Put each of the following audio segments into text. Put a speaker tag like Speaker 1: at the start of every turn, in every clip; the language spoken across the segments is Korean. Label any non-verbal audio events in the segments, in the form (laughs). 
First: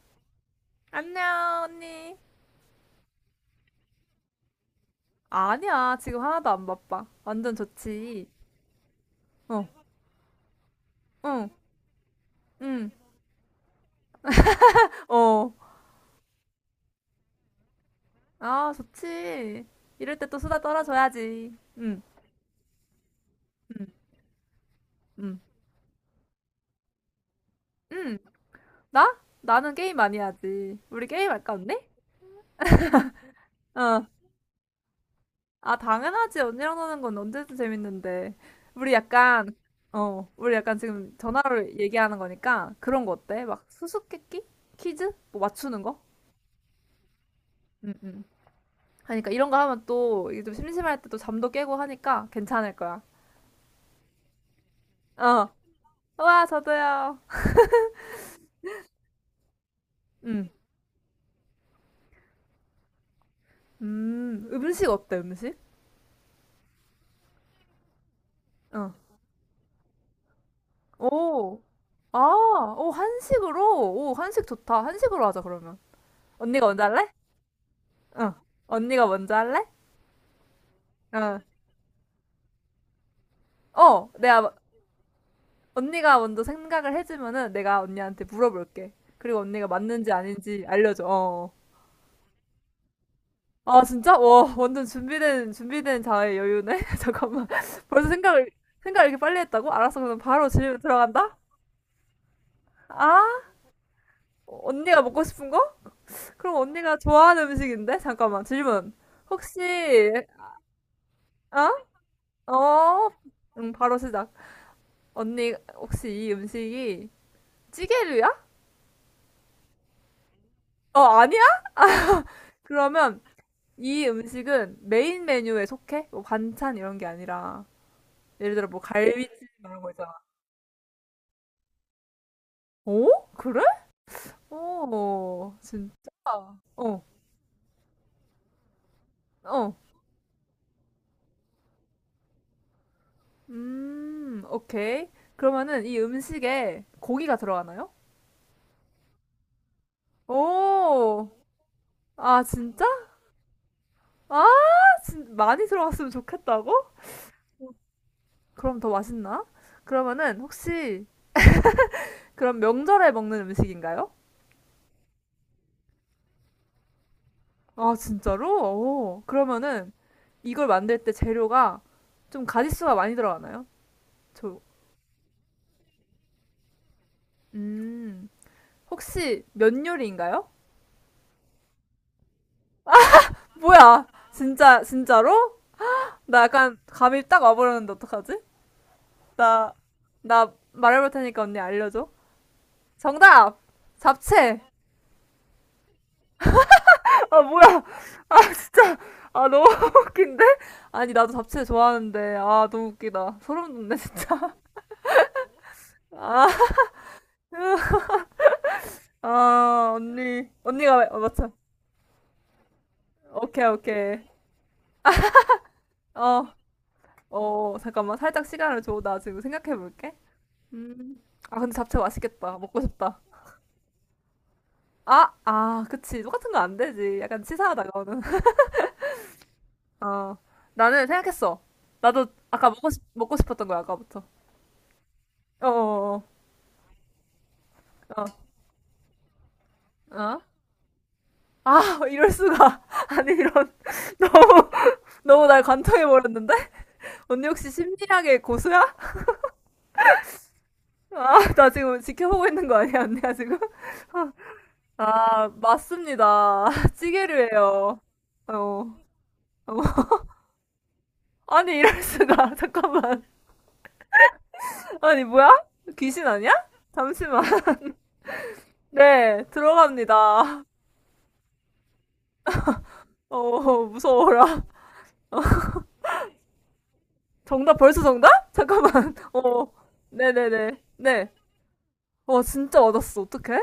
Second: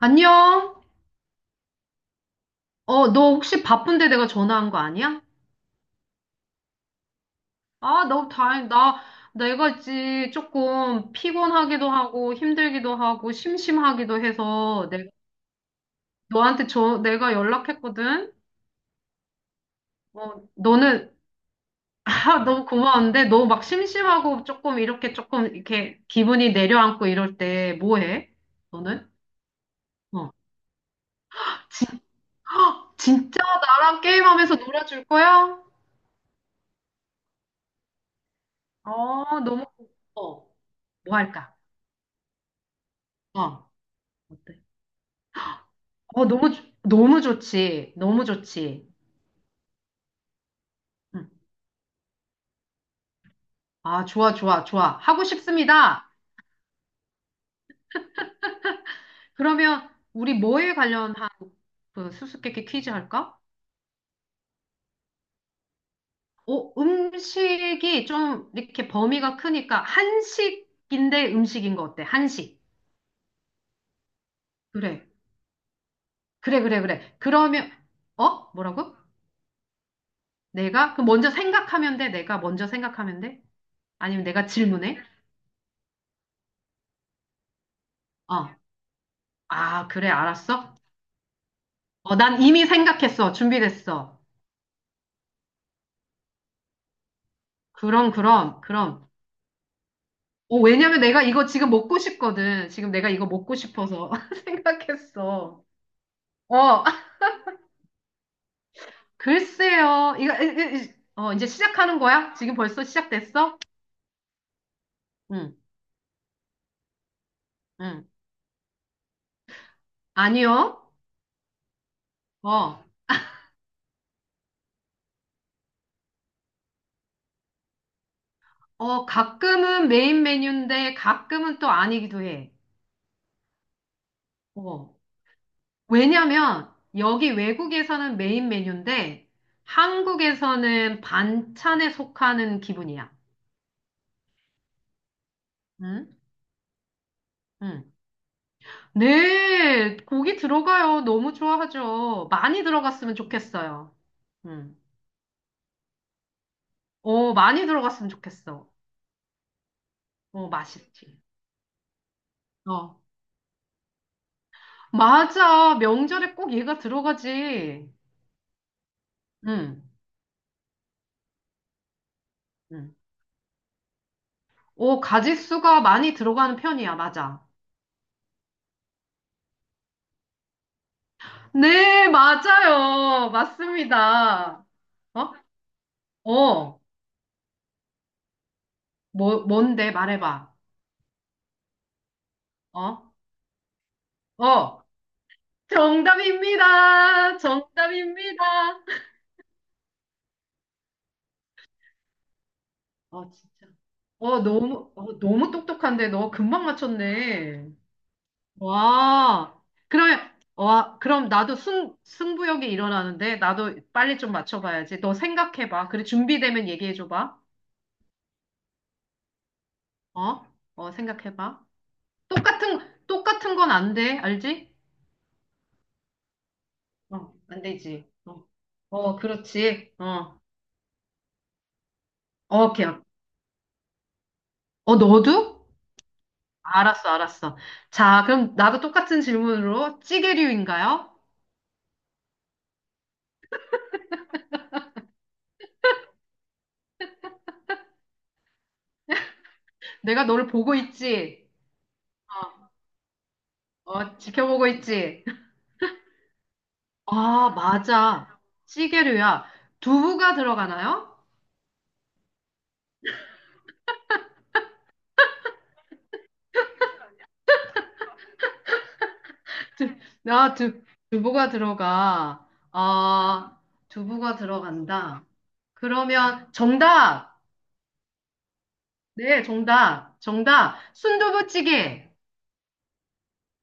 Speaker 1: 안녕?
Speaker 2: 안녕, 언니.
Speaker 1: 너 혹시 바쁜데 내가 전화한 거 아니야?
Speaker 2: 아니야, 지금 하나도 안 바빠. 완전
Speaker 1: 아,
Speaker 2: 좋지.
Speaker 1: 너무 다행이다.
Speaker 2: 어,
Speaker 1: 내가 있지 조금
Speaker 2: 응,
Speaker 1: 피곤하기도 하고
Speaker 2: 응,
Speaker 1: 힘들기도 하고 심심하기도 해서 내가
Speaker 2: 어.
Speaker 1: 너한테 내가 연락했거든.
Speaker 2: 아, 좋지. 이럴 때 또 수다
Speaker 1: 너는
Speaker 2: 떨어줘야지. 응,
Speaker 1: (laughs) 아, 너무 고마운데 너 막 심심하고 조금 이렇게
Speaker 2: 응,
Speaker 1: 조금 이렇게 기분이 내려앉고 이럴 때 뭐
Speaker 2: 응.
Speaker 1: 해? 너는?
Speaker 2: 나? 나는 게임 많이
Speaker 1: 어.
Speaker 2: 하지. 우리 게임 할까, 언니?
Speaker 1: 진, (gasps) 헉, 진짜 나랑
Speaker 2: 어.
Speaker 1: 게임하면서 놀아줄 거야?
Speaker 2: 아, 당연하지. 언니랑 노는 건 언제든 재밌는데. 우리
Speaker 1: 어,
Speaker 2: 약간,
Speaker 1: 너무 고- 어,
Speaker 2: 우리 약간 지금
Speaker 1: 뭐 할까?
Speaker 2: 전화로 얘기하는 거니까 그런 거 어때? 막
Speaker 1: 어.
Speaker 2: 수수께끼?
Speaker 1: 어때?
Speaker 2: 퀴즈? 뭐 맞추는 거?
Speaker 1: 너무 좋지.
Speaker 2: 응, 응.
Speaker 1: 너무 좋지.
Speaker 2: 하니까 이런 거 하면 또 이게 좀 심심할 때 또
Speaker 1: 음.
Speaker 2: 잠도 깨고 하니까 괜찮을 거야.
Speaker 1: 아, 좋아, 좋아, 좋아. 하고
Speaker 2: 어.
Speaker 1: 싶습니다.
Speaker 2: 와, 저도요.
Speaker 1: 그러면 우리
Speaker 2: 음.
Speaker 1: 뭐에 관련한 그 수수께끼 퀴즈 할까?
Speaker 2: 음. 음식 어때, 음식?
Speaker 1: 음식이 좀 이렇게
Speaker 2: 어.
Speaker 1: 범위가 크니까 한식인데
Speaker 2: 오.
Speaker 1: 음식인 거 어때?
Speaker 2: 아,
Speaker 1: 한식.
Speaker 2: 오, 한식으로? 오, 한식 좋다.
Speaker 1: 그래.
Speaker 2: 한식으로 하자, 그러면.
Speaker 1: 그래,
Speaker 2: 언니가
Speaker 1: 그래,
Speaker 2: 먼저
Speaker 1: 그래.
Speaker 2: 할래?
Speaker 1: 그러면,
Speaker 2: 어.
Speaker 1: 어? 뭐라고?
Speaker 2: 언니가 먼저 할래?
Speaker 1: 내가? 그럼 먼저
Speaker 2: 어.
Speaker 1: 생각하면 돼? 내가 먼저 생각하면 돼?
Speaker 2: 어,
Speaker 1: 아니면
Speaker 2: 내가,
Speaker 1: 내가
Speaker 2: 마-
Speaker 1: 질문해?
Speaker 2: 언니가 먼저 생각을 해주면은 내가 언니한테
Speaker 1: 어.
Speaker 2: 물어볼게. 그리고 언니가
Speaker 1: 아, 그래,
Speaker 2: 맞는지 아닌지
Speaker 1: 알았어?
Speaker 2: 알려줘. 어.
Speaker 1: 난 이미 생각했어.
Speaker 2: 아 진짜?
Speaker 1: 준비됐어.
Speaker 2: 와 완전 준비된 자의 여유네. (laughs) 잠깐만. 벌써
Speaker 1: 그럼,
Speaker 2: 생각을
Speaker 1: 그럼,
Speaker 2: 생각을
Speaker 1: 그럼.
Speaker 2: 이렇게 빨리 했다고? 알았어. 그럼 바로 질문
Speaker 1: 왜냐면 내가
Speaker 2: 들어간다.
Speaker 1: 이거 지금 먹고 싶거든. 지금 내가
Speaker 2: 아
Speaker 1: 이거 먹고 싶어서 (laughs)
Speaker 2: 언니가 먹고 싶은 거?
Speaker 1: 생각했어.
Speaker 2: 그럼
Speaker 1: 어,
Speaker 2: 언니가
Speaker 1: (laughs)
Speaker 2: 좋아하는 음식인데? 잠깐만 질문. 혹시
Speaker 1: 글쎄요. 이거, 이- 이- 이- 어, 이제 시작하는
Speaker 2: 어?
Speaker 1: 거야? 지금 벌써
Speaker 2: 어?
Speaker 1: 시작됐어?
Speaker 2: 응 바로 시작. 언니
Speaker 1: 응,
Speaker 2: 혹시 이 음식이
Speaker 1: 응.
Speaker 2: 찌개류야?
Speaker 1: 아니요.
Speaker 2: 어 아니야?
Speaker 1: 어,
Speaker 2: 그러면 이 음식은 메인 메뉴에 속해? 뭐 반찬 이런 게 아니라 예를 들어 뭐 갈비찜 이런
Speaker 1: 가끔은
Speaker 2: 거 있잖아.
Speaker 1: 메인 메뉴인데 가끔은 또 아니기도 해.
Speaker 2: 오? 그래?
Speaker 1: 어.
Speaker 2: 오, 진짜? 어,
Speaker 1: 왜냐면 여기 외국에서는 메인 메뉴인데
Speaker 2: 어.
Speaker 1: 한국에서는 반찬에 속하는 기분이야.
Speaker 2: 오케이. 그러면은 이
Speaker 1: 응?
Speaker 2: 음식에 고기가
Speaker 1: 응.
Speaker 2: 들어가나요?
Speaker 1: 네, 고기 들어가요.
Speaker 2: 오,
Speaker 1: 너무 좋아하죠.
Speaker 2: 아,
Speaker 1: 많이
Speaker 2: 진짜?
Speaker 1: 들어갔으면 좋겠어요.
Speaker 2: 아,
Speaker 1: 음.
Speaker 2: 많이 들어갔으면 좋겠다고?
Speaker 1: 많이 들어갔으면 좋겠어.
Speaker 2: 그럼 더 맛있나? 그러면은 혹시
Speaker 1: 맛있지.
Speaker 2: 그럼
Speaker 1: 어.
Speaker 2: 명절에 먹는 음식인가요?
Speaker 1: 맞아. 명절에 꼭 얘가 들어가지.
Speaker 2: 아, 진짜로? 오,
Speaker 1: 음.
Speaker 2: 그러면은 이걸 만들 때 재료가 좀 가짓수가
Speaker 1: 음.
Speaker 2: 많이 들어가나요? 저,
Speaker 1: 가짓수가 많이 들어가는 편이야. 맞아.
Speaker 2: 음, 혹시 면 요리인가요?
Speaker 1: 네, 맞아요.
Speaker 2: 뭐야,
Speaker 1: 맞습니다.
Speaker 2: 진짜,
Speaker 1: 어?
Speaker 2: 진짜로? 나 약간
Speaker 1: 어.
Speaker 2: 감이 딱 와버렸는데 어떡하지? 나,
Speaker 1: 뭔데?
Speaker 2: 나
Speaker 1: 말해봐.
Speaker 2: 말해볼 테니까 언니 알려줘.
Speaker 1: 어?
Speaker 2: 정답! 잡채!
Speaker 1: 어. 정답입니다.
Speaker 2: 아, 뭐야. 아,
Speaker 1: 정답입니다.
Speaker 2: 아, 너무 (laughs) 웃긴데? 아니, 나도 잡채 좋아하는데. 아, 너무
Speaker 1: 아,
Speaker 2: 웃기다.
Speaker 1: 진짜.
Speaker 2: 소름 돋네, 진짜.
Speaker 1: 너무 똑똑한데, 너
Speaker 2: 아,
Speaker 1: 금방 맞췄네.
Speaker 2: (laughs)
Speaker 1: 와,
Speaker 2: 아,
Speaker 1: 그러면,
Speaker 2: 언니.
Speaker 1: 와,
Speaker 2: 언니가,
Speaker 1: 그럼
Speaker 2: 맞춰.
Speaker 1: 나도 승부욕이 일어나는데,
Speaker 2: 오케이,
Speaker 1: 나도 빨리
Speaker 2: 오케이.
Speaker 1: 좀 맞춰봐야지. 너 생각해봐. 그래,
Speaker 2: 어,
Speaker 1: 준비되면 얘기해줘봐.
Speaker 2: 어, 잠깐만. 살짝 시간을 줘. 나 지금 생각해볼게.
Speaker 1: 어?
Speaker 2: 아,
Speaker 1: 생각해봐.
Speaker 2: 근데 잡채 맛있겠다.
Speaker 1: 똑같은,
Speaker 2: 먹고 싶다.
Speaker 1: 똑같은 건 안 돼. 알지?
Speaker 2: 아, 그치. 똑같은 거 안 되지.
Speaker 1: 어,
Speaker 2: 약간
Speaker 1: 안
Speaker 2: 치사하다,
Speaker 1: 되지.
Speaker 2: 그거는.
Speaker 1: 어, 어, 그렇지.
Speaker 2: 어,
Speaker 1: 어,
Speaker 2: 나는 생각했어. 나도
Speaker 1: 어,
Speaker 2: 아까
Speaker 1: 오케이.
Speaker 2: 먹고 싶었던 거야, 아까부터.
Speaker 1: 어, 너도?
Speaker 2: 어어어.
Speaker 1: 알았어, 알았어.
Speaker 2: 어,
Speaker 1: 자,
Speaker 2: 어.
Speaker 1: 그럼 나도 똑같은 질문으로
Speaker 2: 어?
Speaker 1: 찌개류인가요?
Speaker 2: 아, 이럴 수가. (laughs) 아니, 이런. (laughs) 너무, 너무 날 관통해버렸는데? 언니 혹시 심리학의 고수야?
Speaker 1: 내가 너를 보고
Speaker 2: 아,
Speaker 1: 있지?
Speaker 2: 나 지금 지켜보고 있는
Speaker 1: 어,
Speaker 2: 거 아니야, 언니야, 지금?
Speaker 1: 어, 지켜보고 있지?
Speaker 2: 아, 맞습니다. (laughs) 찌개를
Speaker 1: 아,
Speaker 2: 해요.
Speaker 1: 맞아.
Speaker 2: 어, 어.
Speaker 1: 찌개류야.
Speaker 2: (laughs)
Speaker 1: 두부가 들어가나요?
Speaker 2: 아니, 이럴 수가. (laughs) 잠깐만. 아니, 뭐야? 귀신 아니야? 잠시만. (laughs) 네,
Speaker 1: 두, 나
Speaker 2: 들어갑니다.
Speaker 1: 두, 두부가 들어가. 아,
Speaker 2: 어,
Speaker 1: 두부가
Speaker 2: 무서워라. 어.
Speaker 1: 들어간다. 그러면 정답.
Speaker 2: 정답 벌써 정답? 잠깐만. (laughs)
Speaker 1: 네,
Speaker 2: 어.
Speaker 1: 정답.
Speaker 2: 네네네.
Speaker 1: 정답.
Speaker 2: 네.
Speaker 1: 순두부찌개.
Speaker 2: 와 진짜 맞았어. 어떡해?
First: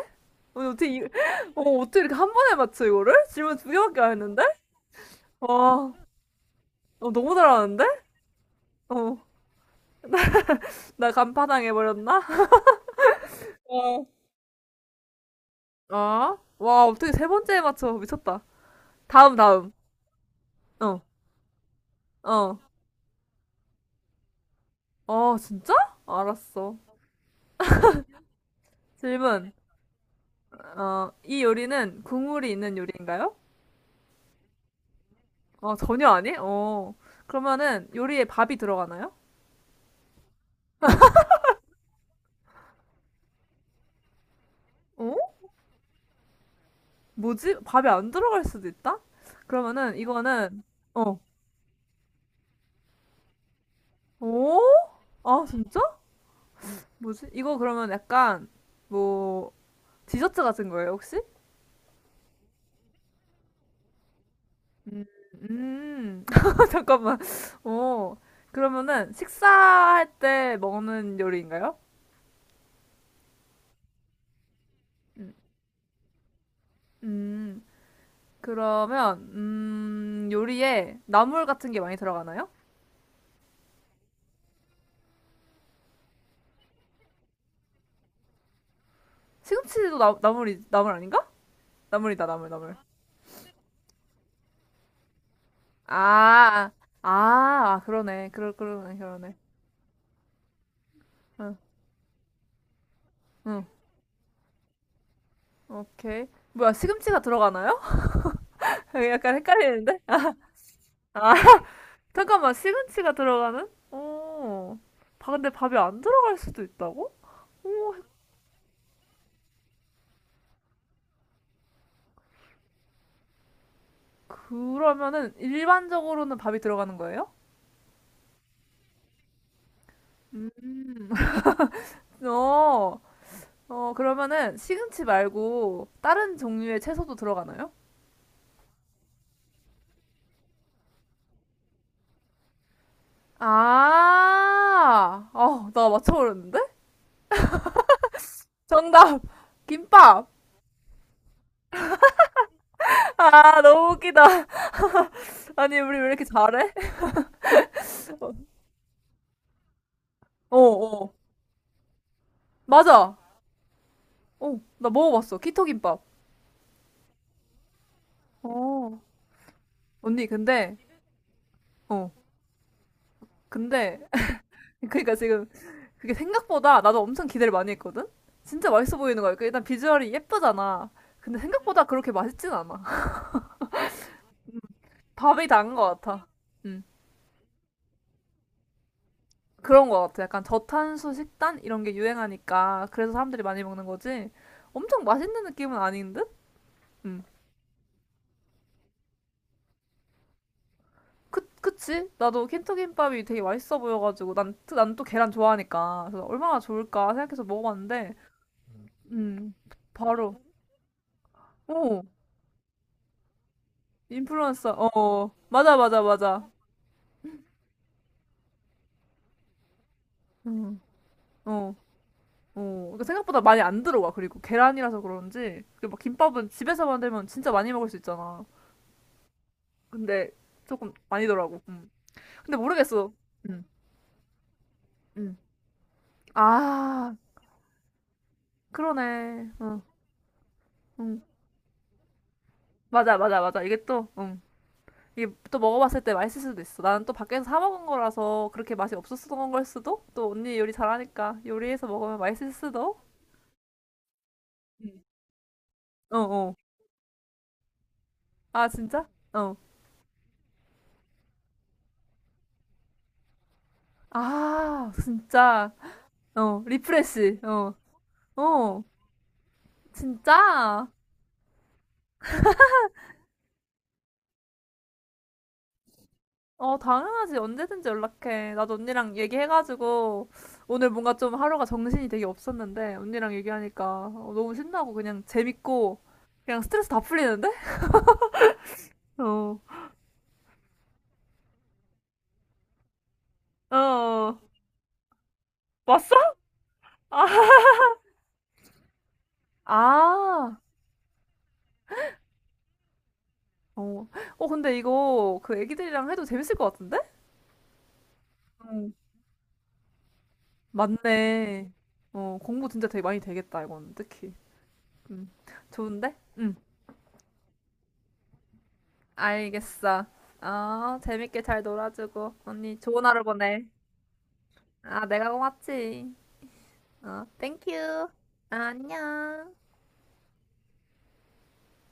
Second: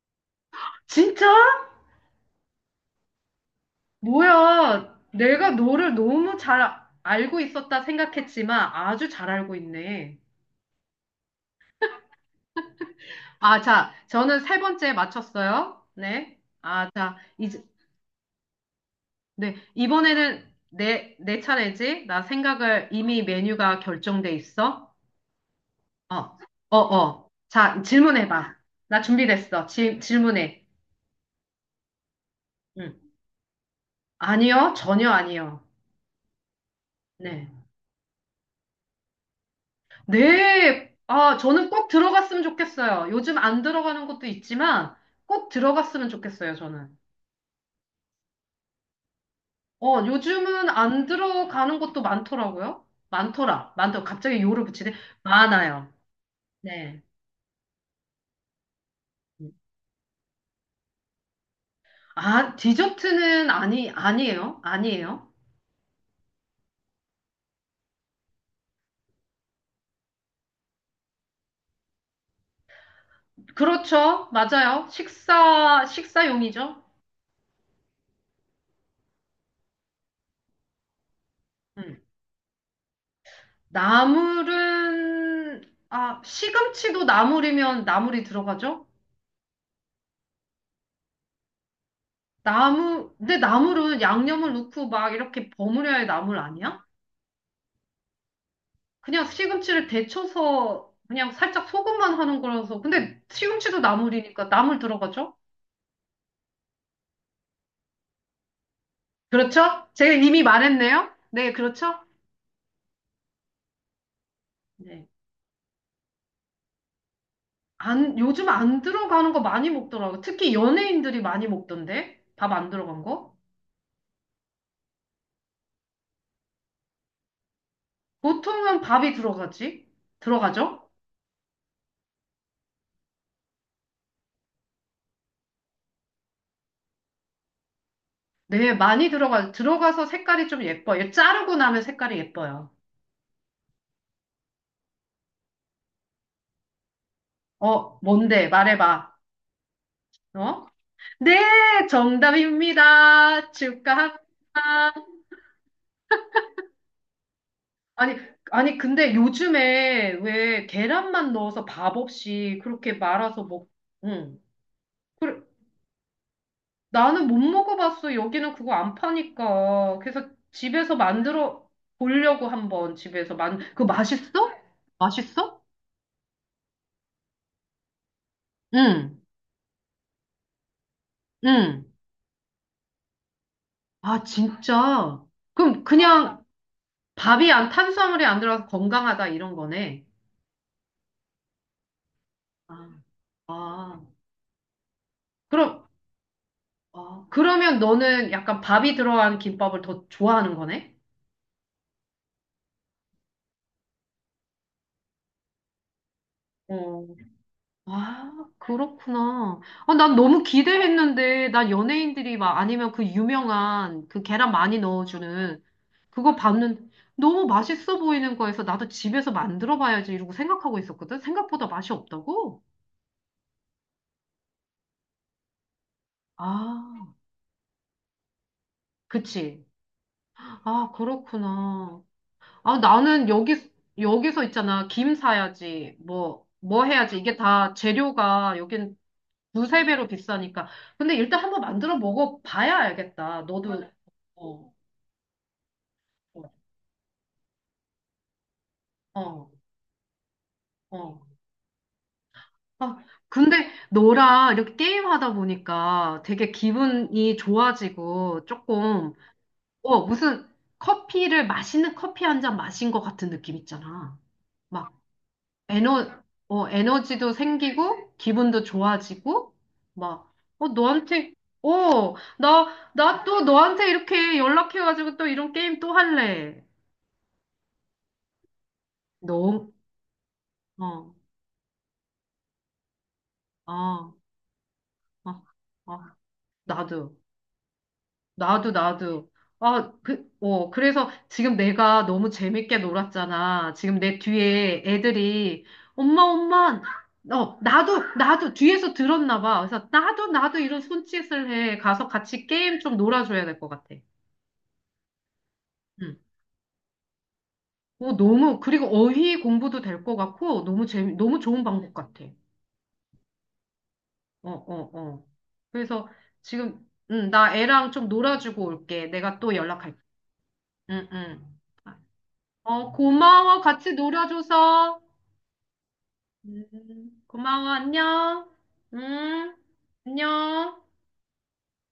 Speaker 2: 아니,
Speaker 1: 진짜?
Speaker 2: (laughs) 어떻게 이렇게 한 번에 맞춰 이거를? 질문 두 개밖에 안 했는데?
Speaker 1: 뭐야. 내가
Speaker 2: 와.
Speaker 1: 너를 너무 잘
Speaker 2: 어, 너무
Speaker 1: 알고 있었다
Speaker 2: 잘하는데?
Speaker 1: 생각했지만 아주
Speaker 2: 어.
Speaker 1: 잘 알고 있네.
Speaker 2: 나 간파당 해버렸나?
Speaker 1: 아,
Speaker 2: (laughs)
Speaker 1: 자,
Speaker 2: 어.
Speaker 1: 저는 세 번째 맞췄어요.
Speaker 2: 아.
Speaker 1: 네.
Speaker 2: 와
Speaker 1: 아,
Speaker 2: 어떻게
Speaker 1: 자,
Speaker 2: 세 번째에
Speaker 1: 이제
Speaker 2: 맞춰 미쳤다. 다음
Speaker 1: 네,
Speaker 2: 다음.
Speaker 1: 이번에는
Speaker 2: 어.
Speaker 1: 내 차례지? 나
Speaker 2: 어.
Speaker 1: 생각을 이미 메뉴가 결정돼 있어.
Speaker 2: 어 진짜?
Speaker 1: 어,
Speaker 2: 알았어.
Speaker 1: 어, 어. 자, 질문해봐. 나
Speaker 2: 질문.
Speaker 1: 준비됐어. 질문해.
Speaker 2: 어. 이 요리는 국물이 있는
Speaker 1: 응.
Speaker 2: 요리인가요?
Speaker 1: 아니요, 전혀 아니요.
Speaker 2: 어 전혀 아니? 어.
Speaker 1: 네.
Speaker 2: 그러면은 요리에 밥이 들어가나요?
Speaker 1: 네, 아, 저는 꼭 들어갔으면 좋겠어요. 요즘 안 들어가는 것도 있지만
Speaker 2: 어?
Speaker 1: 꼭 들어갔으면 좋겠어요, 저는.
Speaker 2: 뭐지? 밥이 안 들어갈 수도 있다? 그러면은 이거는
Speaker 1: 요즘은 안
Speaker 2: 어.
Speaker 1: 들어가는 것도 많더라고요. 많더라. 많더 갑자기
Speaker 2: 오?
Speaker 1: 요를 붙이네.
Speaker 2: 아, 진짜?
Speaker 1: 많아요. 네.
Speaker 2: 뭐지? 이거 그러면 약간 뭐
Speaker 1: 응.
Speaker 2: 디저트 같은 거예요, 혹시?
Speaker 1: 아, 디저트는 아니, 아니에요. 아니에요.
Speaker 2: 음. (laughs) 잠깐만. 어. 그러면은 식사할 때 먹는 요리인가요?
Speaker 1: 그렇죠. 맞아요.
Speaker 2: 음.
Speaker 1: 식사용이죠.
Speaker 2: 음. 그러면 요리에 나물 같은 게 많이
Speaker 1: 음.
Speaker 2: 들어가나요?
Speaker 1: 나물은, 아, 시금치도 나물이면 나물이 들어가죠?
Speaker 2: 시금치도 나물이 나물 아닌가? 나물이다, 나물, 나물.
Speaker 1: 근데 나물은 양념을 넣고 막 이렇게 버무려야 할 나물
Speaker 2: 아.
Speaker 1: 아니야?
Speaker 2: 아, 아, 그러네. 그러네,
Speaker 1: 그냥
Speaker 2: 그러네.
Speaker 1: 시금치를 데쳐서 그냥
Speaker 2: 어.
Speaker 1: 살짝 소금만 하는 거라서. 근데
Speaker 2: 응,
Speaker 1: 시금치도 나물이니까 나물 들어가죠?
Speaker 2: 오케이. 뭐야, 시금치가 들어가나요? (laughs) 약간
Speaker 1: 그렇죠?
Speaker 2: 헷갈리는데?
Speaker 1: 제가 이미 말했네요?
Speaker 2: 아,
Speaker 1: 네,
Speaker 2: (laughs)
Speaker 1: 그렇죠?
Speaker 2: 잠깐만, 시금치가 들어가는? 오,
Speaker 1: 네.
Speaker 2: 근데 밥이 안 들어갈 수도 있다고? 오,
Speaker 1: 안, 요즘 안 들어가는 거 많이 먹더라고. 특히 연예인들이 많이 먹던데? 밥 안 들어간 거?
Speaker 2: 그러면은 일반적으로는 밥이 들어가는 거예요?
Speaker 1: 보통은 밥이 들어가지? 들어가죠?
Speaker 2: 어, 어, 그러면은 시금치 말고 다른 종류의 채소도 들어가나요?
Speaker 1: 네, 많이 들어가서 색깔이 좀 예뻐. 얘 자르고 나면 색깔이 예뻐요.
Speaker 2: 아, 나 맞춰버렸는데?
Speaker 1: 뭔데? 말해봐.
Speaker 2: 정답! 김밥!
Speaker 1: 어? 네, 정답입니다.
Speaker 2: 아, 너무 웃기다.
Speaker 1: 축하합니다.
Speaker 2: 아니, 우리 왜 이렇게 잘해?
Speaker 1: 아니,
Speaker 2: (laughs)
Speaker 1: 아니, 근데 요즘에
Speaker 2: 어,
Speaker 1: 왜
Speaker 2: 어.
Speaker 1: 계란만 넣어서 밥 없이 그렇게
Speaker 2: 맞아.
Speaker 1: 말아서 먹, 응.
Speaker 2: 어, 나 먹어봤어. 키토김밥.
Speaker 1: 나는 못 먹어봤어. 여기는 그거 안
Speaker 2: 어.
Speaker 1: 파니까.
Speaker 2: 언니,
Speaker 1: 그래서 집에서 만들어
Speaker 2: 어,
Speaker 1: 보려고 한번 그거
Speaker 2: 근데,
Speaker 1: 맛있어?
Speaker 2: (laughs) 그러니까 지금
Speaker 1: 맛있어?
Speaker 2: 그게 생각보다 나도 엄청 기대를 많이 했거든? 진짜 맛있어 보이는
Speaker 1: 응,
Speaker 2: 거야. 그 일단 비주얼이 예쁘잖아. 근데 생각보다
Speaker 1: 응.
Speaker 2: 그렇게 맛있진 않아. (laughs)
Speaker 1: 아, 진짜.
Speaker 2: 밥이 단
Speaker 1: 그럼
Speaker 2: 것 같아.
Speaker 1: 그냥
Speaker 2: 음,
Speaker 1: 밥이 안, 탄수화물이 안 들어가서 건강하다 이런
Speaker 2: 그런 것
Speaker 1: 거네.
Speaker 2: 같아. 약간 저탄수 식단? 이런 게 유행하니까.
Speaker 1: 아,
Speaker 2: 그래서 사람들이 많이 먹는
Speaker 1: 아.
Speaker 2: 거지. 엄청 맛있는 느낌은
Speaker 1: 그럼,
Speaker 2: 아닌 듯? 음.
Speaker 1: 그러면 너는 약간 밥이 들어간 김밥을 더 좋아하는 거네?
Speaker 2: 그치? 나도 킨토김밥이 되게 맛있어 보여가지고. 난 또 계란 좋아하니까. 그래서 얼마나
Speaker 1: 어,
Speaker 2: 좋을까 생각해서 먹어봤는데.
Speaker 1: 아,
Speaker 2: 음,
Speaker 1: 그렇구나. 아, 난
Speaker 2: 바로.
Speaker 1: 너무 기대했는데, 난
Speaker 2: 어,
Speaker 1: 연예인들이 막 아니면 그 유명한 그 계란
Speaker 2: 인플루언서.
Speaker 1: 많이
Speaker 2: 어,
Speaker 1: 넣어주는
Speaker 2: 맞아, 맞아,
Speaker 1: 그거
Speaker 2: 맞아.
Speaker 1: 봤는데 너무 맛있어 보이는 거에서 나도 집에서 만들어 봐야지 이러고 생각하고
Speaker 2: 음.
Speaker 1: 있었거든? 생각보다
Speaker 2: 어,
Speaker 1: 맛이
Speaker 2: 어.
Speaker 1: 없다고?
Speaker 2: 그러니까 생각보다 많이 안 들어와. 그리고 계란이라서 그런지. 그리고 막 김밥은 집에서
Speaker 1: 아,
Speaker 2: 만들면 진짜 많이 먹을 수 있잖아.
Speaker 1: 그치.
Speaker 2: 근데
Speaker 1: 아,
Speaker 2: 조금 아니더라고. 음.
Speaker 1: 그렇구나.
Speaker 2: 근데
Speaker 1: 아,
Speaker 2: 모르겠어.
Speaker 1: 나는
Speaker 2: 음,
Speaker 1: 여기서 있잖아. 김
Speaker 2: 음.
Speaker 1: 사야지. 뭐
Speaker 2: 아,
Speaker 1: 해야지. 이게 다 재료가 여긴
Speaker 2: 그러네. 응,
Speaker 1: 두세 배로 비싸니까. 근데
Speaker 2: 응.
Speaker 1: 일단 한번 만들어 먹어봐야
Speaker 2: 맞아, 맞아,
Speaker 1: 알겠다.
Speaker 2: 맞아.
Speaker 1: 너도.
Speaker 2: 이게
Speaker 1: 맞아요.
Speaker 2: 또, 응.
Speaker 1: 어.
Speaker 2: 이게 또 먹어봤을 때 맛있을
Speaker 1: 어,
Speaker 2: 수도 있어. 나는 또 밖에서 사 먹은 거라서 그렇게 맛이 없었던
Speaker 1: 어.
Speaker 2: 걸 수도? 또 언니 요리
Speaker 1: 어.
Speaker 2: 잘하니까 요리해서 먹으면 맛있을 수도?
Speaker 1: 아, 근데 너랑 이렇게 게임하다 보니까 되게
Speaker 2: 어어.
Speaker 1: 기분이 좋아지고
Speaker 2: 아, 진짜?
Speaker 1: 조금,
Speaker 2: 어.
Speaker 1: 무슨 맛있는 커피 한 잔 마신 것 같은 느낌 있잖아.
Speaker 2: 아,
Speaker 1: 막
Speaker 2: 진짜.
Speaker 1: 에너,
Speaker 2: 어,
Speaker 1: 에너지도
Speaker 2: 리프레시. 어.
Speaker 1: 생기고, 기분도
Speaker 2: 어,
Speaker 1: 좋아지고, 막,
Speaker 2: 진짜?
Speaker 1: 어, 나, 나 또 너한테 이렇게 연락해가지고 또 이런 게임 또 할래.
Speaker 2: 어, 당연하지. 언제든지 연락해. 나도 언니랑
Speaker 1: 너,
Speaker 2: 얘기해가지고, 오늘
Speaker 1: 어,
Speaker 2: 뭔가 좀 하루가 정신이 되게 없었는데, 언니랑 얘기하니까
Speaker 1: 어,
Speaker 2: 너무 신나고, 그냥
Speaker 1: 어,
Speaker 2: 재밌고,
Speaker 1: 어,
Speaker 2: 그냥 스트레스 다
Speaker 1: 나도.
Speaker 2: 풀리는데?
Speaker 1: 나도, 나도.
Speaker 2: 어.
Speaker 1: 아, 그래서 지금 내가 너무 재밌게 놀았잖아. 지금 내
Speaker 2: 어.
Speaker 1: 뒤에 애들이,
Speaker 2: 왔어?
Speaker 1: 엄마, 엄마,
Speaker 2: 아.
Speaker 1: 나도, 나도, 뒤에서 들었나 봐. 그래서 나도,
Speaker 2: 아.
Speaker 1: 나도 이런 손짓을 해. 가서 같이 게임 좀 놀아줘야 될 것 같아.
Speaker 2: 어. 어, 근데 이거 그 애기들이랑
Speaker 1: 응.
Speaker 2: 해도 재밌을 것 같은데?
Speaker 1: 그리고
Speaker 2: 어.
Speaker 1: 어휘 공부도 될 것 같고, 너무 좋은
Speaker 2: 맞네.
Speaker 1: 방법 같아.
Speaker 2: 어, 공부 진짜 되게 많이 되겠다, 이건. 특히.
Speaker 1: 어, 어, 어.
Speaker 2: 음,
Speaker 1: 그래서
Speaker 2: 좋은데? 응,
Speaker 1: 지금, 응, 나 애랑 좀 놀아주고 올게. 내가 또 연락할게.
Speaker 2: 알겠어. 어,
Speaker 1: 응,
Speaker 2: 재밌게
Speaker 1: 응.
Speaker 2: 잘 놀아주고, 언니 좋은 하루
Speaker 1: 고마워.
Speaker 2: 보내.
Speaker 1: 같이 놀아줘서.
Speaker 2: 아, 내가 고맙지. 어,
Speaker 1: 고마워.
Speaker 2: 땡큐.
Speaker 1: 안녕.
Speaker 2: 안녕.
Speaker 1: 응, 안녕.